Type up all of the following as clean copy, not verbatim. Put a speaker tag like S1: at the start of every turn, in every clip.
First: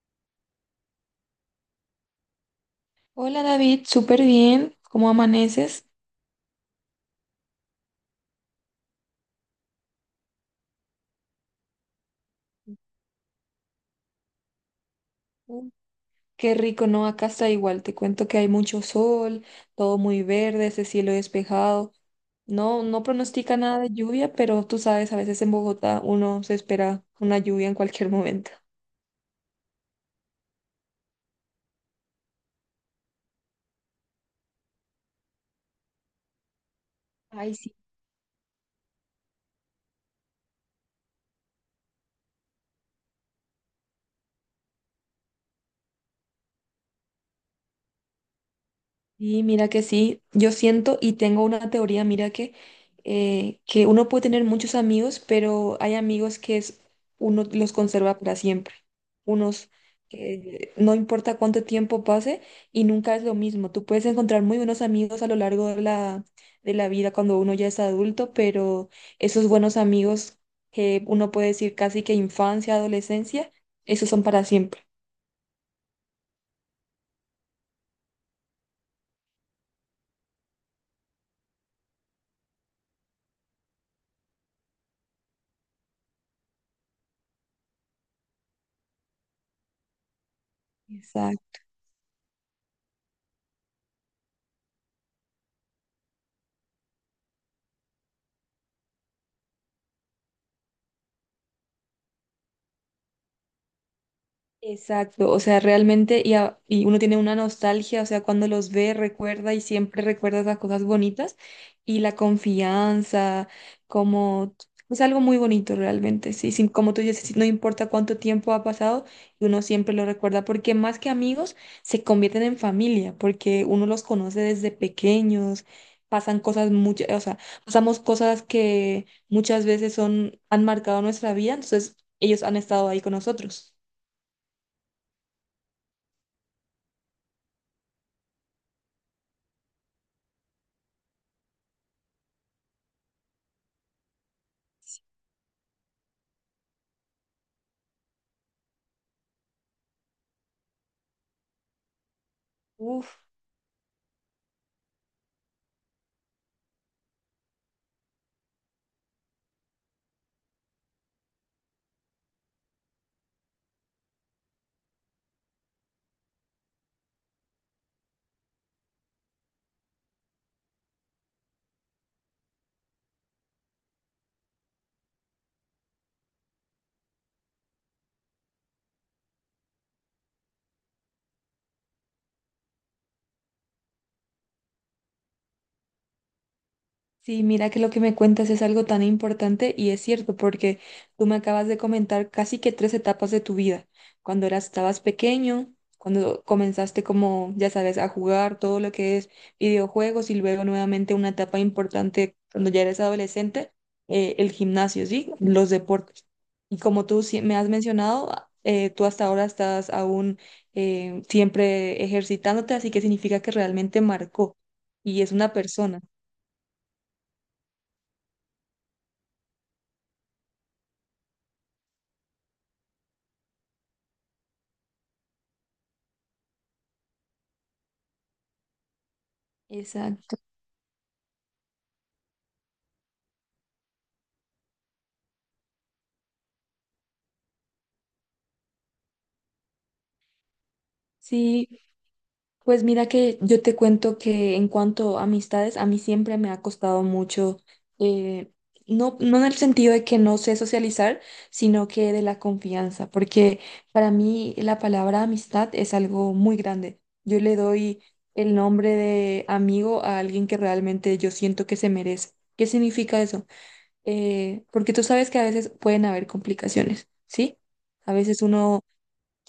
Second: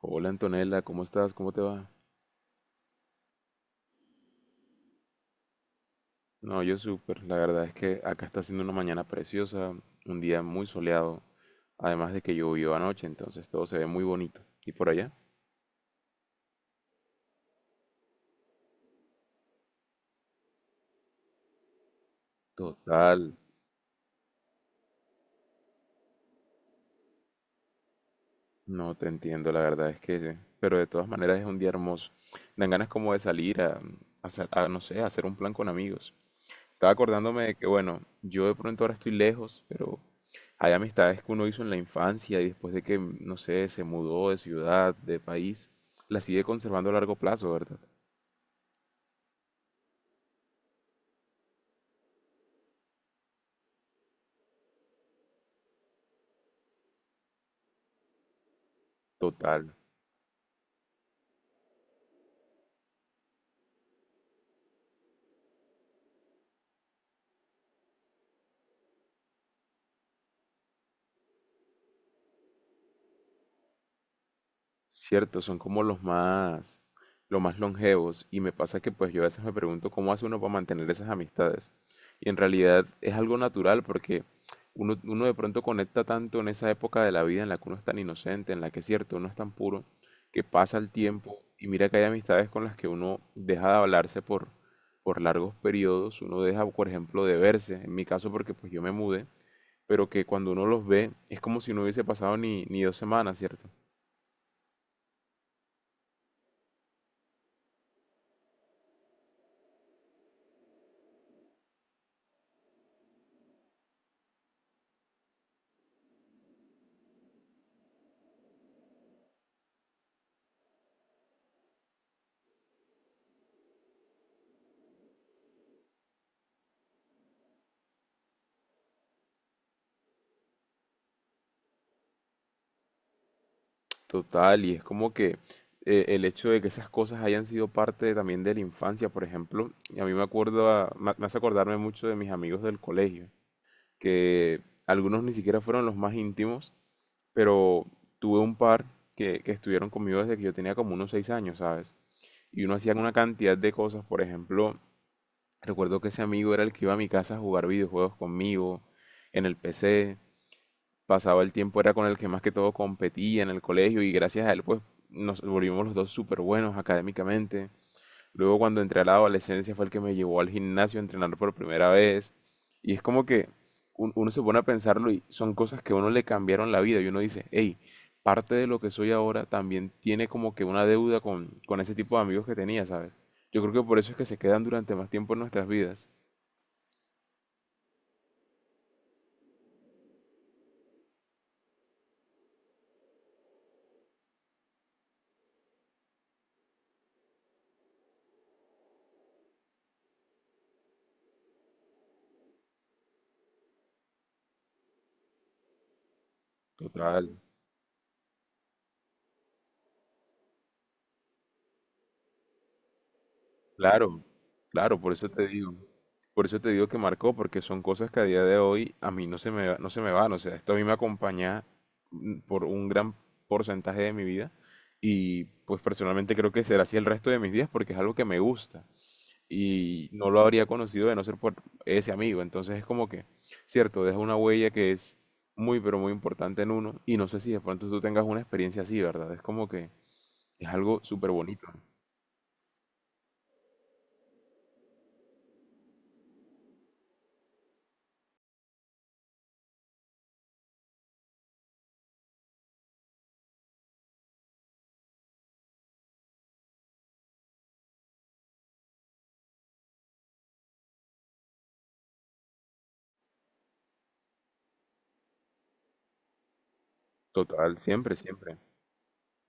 S1: Hola Antonella, ¿cómo estás? ¿Cómo te va?
S2: Hola David, súper bien. ¿Cómo amaneces?
S1: No, yo súper. La verdad es que acá está siendo una mañana preciosa, un día muy soleado, además de que llovió anoche, entonces todo se ve muy bonito. ¿Y por allá?
S2: Ujú. Qué rico, ¿no? Acá está igual. Te cuento que hay mucho sol, todo muy verde, ese cielo despejado. No, no
S1: Total.
S2: pronostica nada de lluvia, pero tú sabes, a veces en Bogotá uno se espera una lluvia en cualquier momento.
S1: No te entiendo, la verdad es que, pero de todas maneras es un día hermoso. Dan ganas como de salir a, no sé, a hacer un plan con amigos. Estaba acordándome
S2: Ay
S1: de que,
S2: sí.
S1: bueno, yo de pronto ahora estoy lejos, pero hay amistades que uno hizo en la infancia y después de que, no sé, se mudó de ciudad, de país, las sigue conservando a largo plazo, ¿verdad?
S2: Y mira que sí, yo siento y tengo una teoría, mira que uno puede tener muchos amigos, pero hay amigos que es, uno los conserva para siempre. Unos
S1: Total.
S2: que no importa cuánto tiempo pase y nunca es lo mismo. Tú puedes encontrar muy buenos amigos a lo largo de la vida cuando uno ya es adulto, pero esos buenos amigos que uno puede decir casi que infancia, adolescencia, esos son para siempre.
S1: Cierto, son como los más longevos, y me pasa que pues yo a veces me pregunto cómo hace uno para mantener esas amistades. Y en realidad es algo natural porque uno de pronto conecta tanto en esa época de la vida en la que uno es tan inocente, en la que es cierto, uno es tan puro, que pasa el tiempo
S2: Exacto.
S1: y mira que hay amistades con las que uno deja de hablarse por largos periodos, uno deja, por ejemplo, de verse, en mi caso porque pues yo me mudé, pero que cuando uno los ve es como si no hubiese pasado ni, ni dos semanas, ¿cierto?
S2: Exacto, o sea, realmente, y uno tiene una nostalgia, o sea, cuando los ve, recuerda y siempre recuerda esas cosas bonitas y la confianza, como, es algo muy bonito realmente, sí, sí, como tú dices, sí, no importa cuánto tiempo ha pasado, uno siempre lo recuerda, porque más que amigos, se convierten en familia, porque uno los conoce desde pequeños, pasan cosas muchas, o sea, pasamos cosas que muchas veces son, han marcado nuestra vida, entonces ellos han estado ahí con nosotros.
S1: Total, y es como que el hecho de que esas cosas hayan sido parte también de la infancia, por ejemplo, y a mí me acuerdo, me hace acordarme mucho de mis amigos del colegio, que algunos ni siquiera fueron los más íntimos, pero tuve un par que estuvieron conmigo desde que yo tenía como unos seis años, ¿sabes? Y uno hacía una
S2: Uf.
S1: cantidad de cosas, por ejemplo, recuerdo que ese amigo era el que iba a mi casa a jugar videojuegos conmigo en el PC, pasaba el tiempo era con el que más que todo competía en el colegio, y gracias a él pues nos volvimos los dos súper buenos académicamente. Luego cuando entré a la adolescencia fue el que me llevó al gimnasio a entrenar por primera vez. Y es como que uno se pone a pensarlo y son cosas que a uno le cambiaron la vida, y uno dice, hey, parte de lo que soy ahora también tiene como que una deuda con ese tipo de amigos que tenía, ¿sabes? Yo creo que por eso es que se quedan durante más tiempo en nuestras vidas.
S2: Sí, mira que lo que me cuentas es algo tan importante y es cierto, porque tú me acabas de comentar casi que tres etapas de tu vida. Cuando eras, estabas pequeño, cuando comenzaste como, ya sabes, a jugar todo lo que es videojuegos y luego nuevamente una etapa importante cuando ya eres adolescente, el gimnasio, ¿sí? Los deportes. Y como tú
S1: Total.
S2: sí me has mencionado, ah, tú hasta ahora estás aún siempre ejercitándote, así que significa que realmente
S1: Claro,
S2: marcó
S1: claro, por
S2: y
S1: eso
S2: es
S1: te
S2: una
S1: digo,
S2: persona.
S1: por eso te digo que marcó, porque son cosas que a día de hoy a mí no se me, no se me van, o sea, esto a mí me acompaña por un gran porcentaje de mi vida, y pues personalmente creo que será así el resto de mis días porque es algo que me gusta y no
S2: Exacto.
S1: lo habría conocido de no ser por ese amigo, entonces es como que, cierto, deja una huella que es muy pero muy importante en uno, y no sé si de pronto tú tengas una experiencia así, ¿verdad? Es como que es algo súper bonito,
S2: Sí, pues mira que yo te cuento que en cuanto a amistades, a mí siempre me ha costado mucho, eh, no, no en el sentido de que no sé socializar, sino que de la confianza, porque para mí la palabra amistad es algo muy grande. Yo le doy el nombre de amigo a alguien que realmente yo siento que se merece. ¿Qué significa eso? Porque tú sabes que a veces pueden haber complicaciones, ¿sí?
S1: total,
S2: A
S1: siempre,
S2: veces
S1: siempre.
S2: uno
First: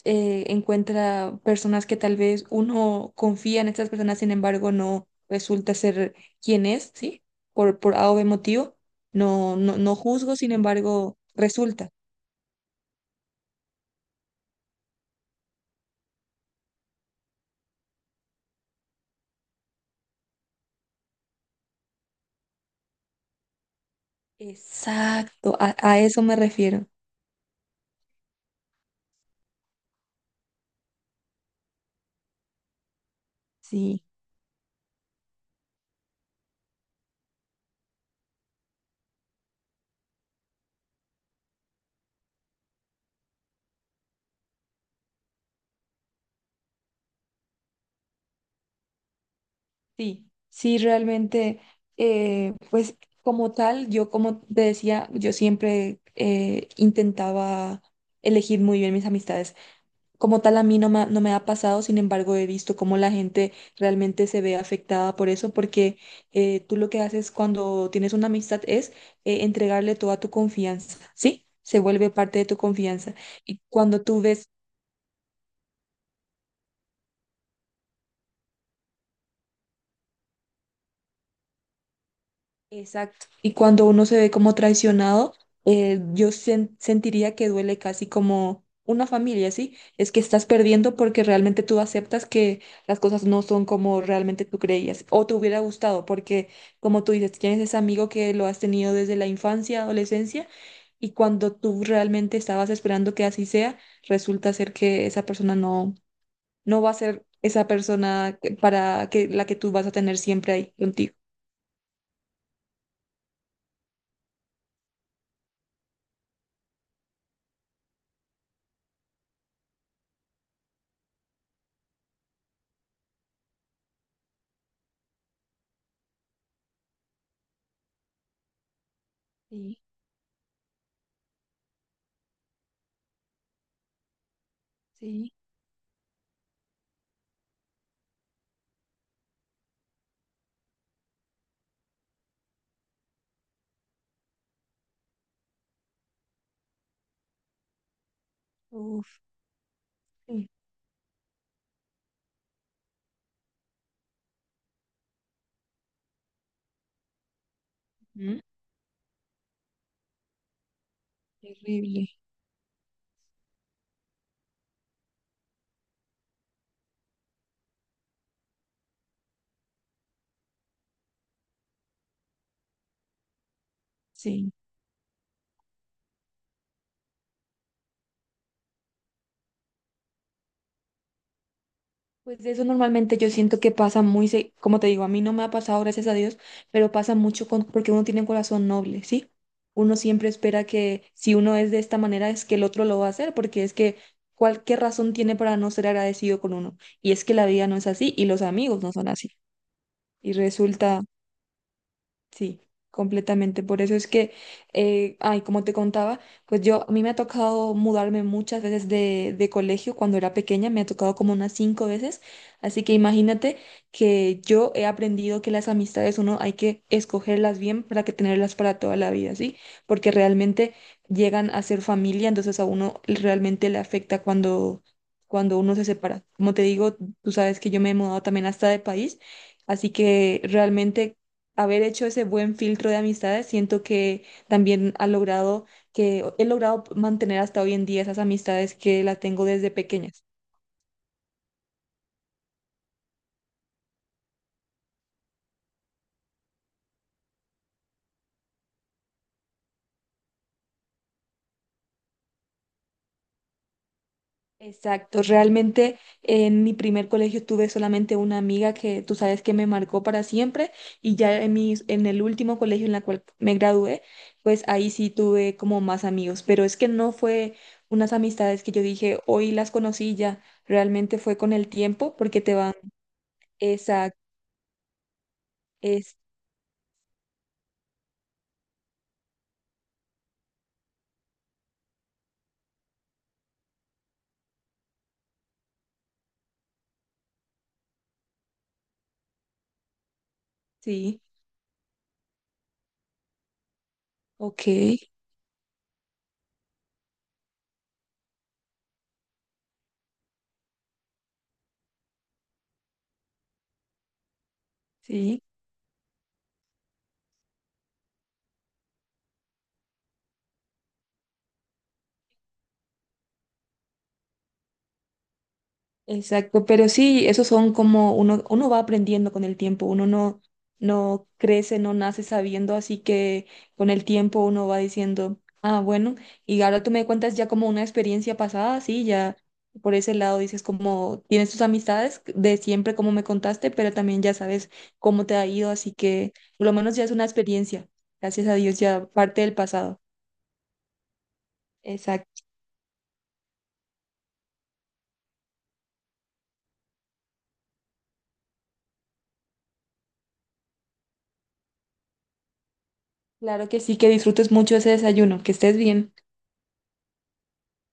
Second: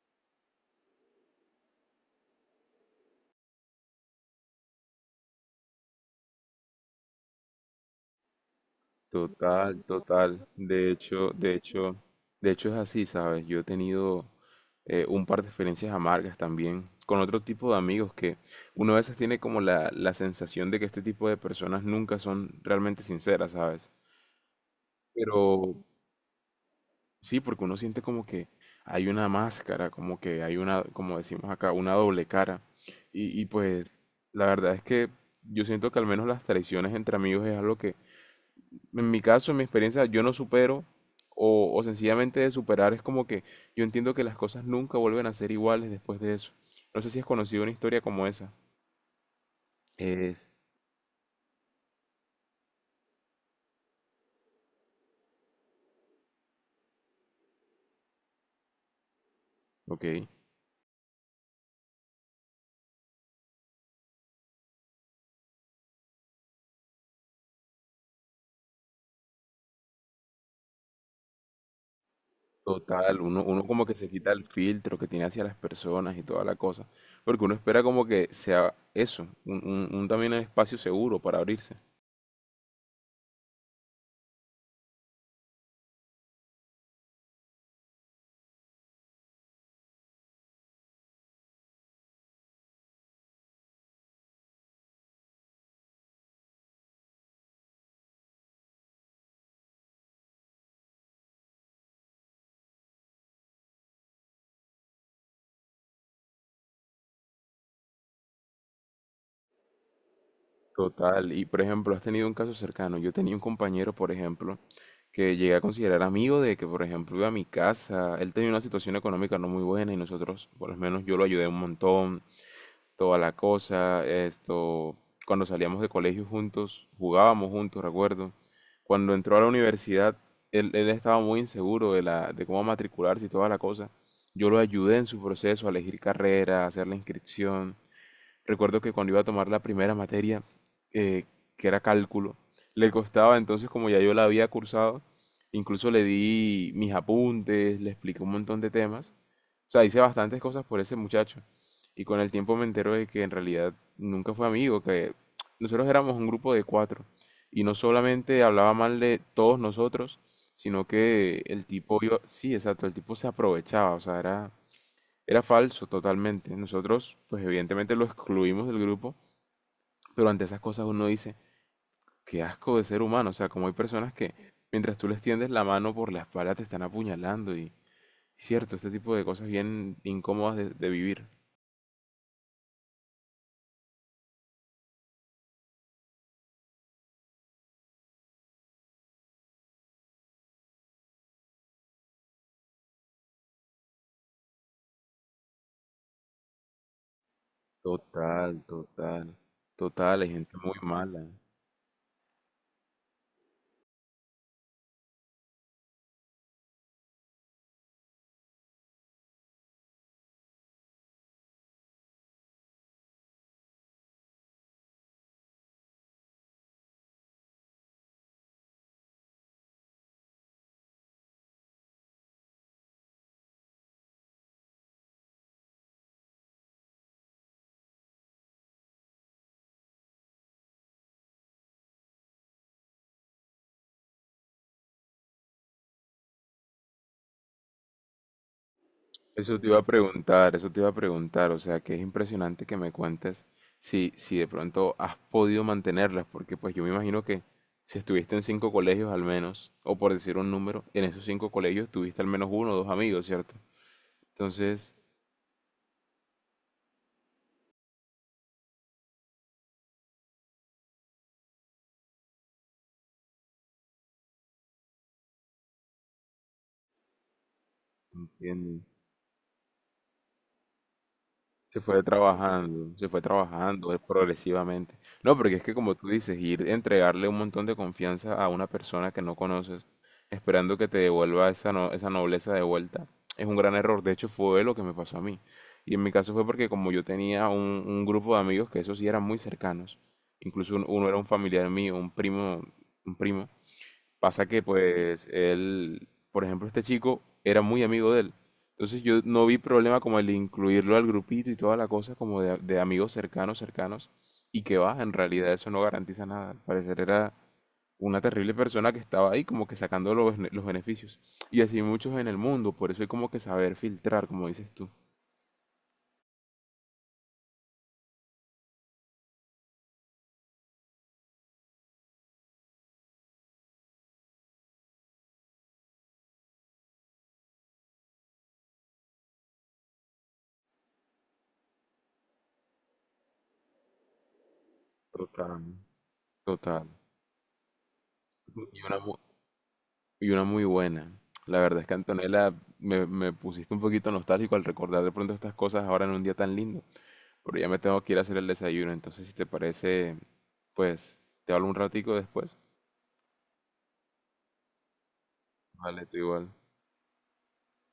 S2: encuentra personas que tal vez uno confía en estas personas, sin embargo, no resulta ser quien es, ¿sí? Por A o B motivo. No, no,
S1: Total,
S2: no juzgo,
S1: total.
S2: sin
S1: De
S2: embargo,
S1: hecho, de
S2: resulta.
S1: hecho, de hecho es así, ¿sabes? Yo he tenido un par de experiencias amargas también con otro tipo de amigos que uno a veces tiene como la sensación de que este tipo de personas nunca son realmente sinceras, ¿sabes?
S2: Exacto, a,
S1: Pero
S2: a eso me refiero.
S1: sí, porque uno siente como que hay una máscara, como que hay una, como decimos acá, una doble cara. Y pues
S2: Sí,
S1: la verdad es que yo siento que al menos las traiciones entre amigos es algo que en mi caso, en mi experiencia, yo no supero o sencillamente de superar, es como que yo entiendo que las cosas nunca vuelven a ser iguales después de eso. No sé si has conocido una historia como esa.
S2: sí,
S1: Es,
S2: sí, realmente, pues como tal, yo como te decía, yo siempre intentaba elegir muy bien mis amistades.
S1: ok,
S2: Como tal, a mí no me, ha- no me ha pasado, sin embargo, he visto cómo la gente realmente se ve afectada por eso, porque tú lo que haces cuando tienes una amistad es entregarle toda tu confianza, ¿sí? Se vuelve parte de tu confianza.
S1: total, uno,
S2: Y
S1: uno como que
S2: cuando
S1: se
S2: tú
S1: quita el
S2: ves.
S1: filtro que tiene hacia las personas y toda la cosa, porque uno espera como que sea eso, un también espacio seguro para abrirse.
S2: Exacto. Y cuando uno se ve como traicionado, sentiría que duele casi como una familia, ¿sí? Es que estás perdiendo porque realmente tú aceptas que las cosas no son como realmente tú creías o te hubiera gustado, porque como tú dices, tienes ese amigo que lo has tenido desde la infancia, adolescencia, y cuando tú realmente estabas esperando que así sea, resulta ser que esa persona no, no va a ser esa persona que- para que la que tú vas a tener siempre ahí contigo.
S1: Total, y por ejemplo, has tenido un caso cercano. Yo tenía un compañero, por ejemplo, que llegué a considerar amigo, de que, por ejemplo, iba a mi casa. Él tenía una situación económica no muy buena y nosotros, por lo menos yo lo ayudé un montón, toda la cosa, esto, cuando salíamos de colegio juntos, jugábamos juntos, recuerdo. Cuando entró a la
S2: Sí,
S1: universidad, él estaba muy inseguro de la, de cómo matricularse y toda la cosa. Yo lo ayudé en su
S2: sí.
S1: proceso a elegir carrera, a hacer la inscripción. Recuerdo que cuando iba a tomar la primera materia, eh, que era cálculo, le costaba, entonces como ya yo la había cursado, incluso le di mis apuntes, le expliqué un montón de temas.
S2: Uf.
S1: O sea, hice bastantes
S2: Sí.
S1: cosas por ese muchacho. Y con el tiempo me entero de que en realidad nunca fue amigo, que nosotros éramos un grupo de cuatro. Y no
S2: ¿Mm?
S1: solamente hablaba mal de todos nosotros, sino que el tipo
S2: Terrible.
S1: iba, sí, exacto, el tipo se aprovechaba, o sea, era falso totalmente. Nosotros, pues evidentemente lo excluimos del grupo, pero ante esas cosas uno dice, qué asco de ser humano. O sea, como hay personas que
S2: Sí.
S1: mientras tú les tiendes la mano por la espalda te están apuñalando, y cierto, este tipo de cosas bien incómodas de vivir.
S2: Pues de eso normalmente yo siento que como te digo, a mí no me ha pasado, gracias a Dios, pero pasa mucho con, porque uno tiene un corazón noble, ¿sí? Uno siempre espera que si uno es de esta manera es que el otro lo va a hacer, porque es que cualquier razón tiene para no ser agradecido con uno. Y es que la vida no es así y los
S1: Total,
S2: amigos no son así.
S1: total, total, hay
S2: Y
S1: gente muy
S2: resulta.
S1: mala.
S2: Sí, completamente. Por eso es que, ay, como te contaba, pues yo, a mí me ha tocado mudarme muchas veces de colegio cuando era pequeña, me ha tocado como unas 5 veces. Así que imagínate que yo he aprendido que las amistades uno hay que escogerlas bien para que tenerlas para toda la vida, ¿sí? Porque realmente llegan a ser familia, entonces a uno realmente le afecta cuando, cuando uno se separa. Como te digo, tú sabes que yo me he mudado también hasta de país. Así que realmente haber hecho ese buen filtro de amistades, siento que también ha logrado que he logrado mantener hasta hoy en día esas amistades que las tengo
S1: Eso te
S2: desde
S1: iba a
S2: pequeñas.
S1: preguntar, eso te iba a preguntar, o sea, que es impresionante que me cuentes si, si de pronto has podido mantenerlas, porque pues yo me imagino que si estuviste en cinco colegios al menos, o por decir un número, en esos cinco colegios tuviste al menos uno o dos amigos, ¿cierto? Entonces,
S2: Exacto, realmente en mi primer colegio tuve solamente una amiga que tú sabes que me marcó para siempre y ya en mis, en el último colegio en la cual me gradué, pues ahí sí tuve como más amigos, pero es que no fue unas amistades que yo
S1: entiendo.
S2: dije, hoy las conocí ya, realmente fue con el tiempo porque te van,
S1: Se fue trabajando
S2: exacto,
S1: progresivamente. No, porque es que como tú
S2: es,
S1: dices, ir entregarle un montón de confianza a una persona que no conoces, esperando que te devuelva esa, no- esa nobleza de vuelta, es un gran error. De hecho, fue lo que me pasó a mí. Y en mi caso fue porque como yo tenía un grupo de amigos que esos sí eran muy cercanos, incluso uno era
S2: sí.
S1: un familiar mío, un primo, un primo. Pasa que
S2: Ok,
S1: pues él, por ejemplo, este chico era muy amigo de él. Entonces yo no vi problema como el de incluirlo al grupito y toda la cosa como de amigos cercanos, cercanos. Y que va, en
S2: sí,
S1: realidad eso no garantiza nada. Al parecer era una terrible persona que estaba ahí como que sacando los, los beneficios. Y así muchos en el mundo, por eso hay como que saber filtrar, como dices tú.
S2: exacto. Pero sí, esos son como uno, uno va aprendiendo con el tiempo, uno no, no crece, no nace sabiendo, así que con el tiempo uno va diciendo, ah, bueno, y ahora tú me cuentas ya como una experiencia pasada, sí, ya por ese lado dices como tienes tus amistades de siempre como me contaste, pero también ya sabes cómo te ha
S1: Total.
S2: ido, así que por lo
S1: Total.
S2: menos ya es una experiencia. Gracias a Dios,
S1: Y una,
S2: ya
S1: mu-
S2: parte del pasado.
S1: Y una muy buena. La verdad es que
S2: Exacto.
S1: Antonella, me pusiste un poquito nostálgico al recordar de pronto estas cosas ahora en un día tan lindo. Pero ya me tengo que ir a hacer el desayuno. Entonces, si te parece, pues te hablo un ratico después.
S2: Claro que sí, que disfrutes mucho ese desayuno, que estés
S1: Vale,
S2: bien.
S1: tú igual.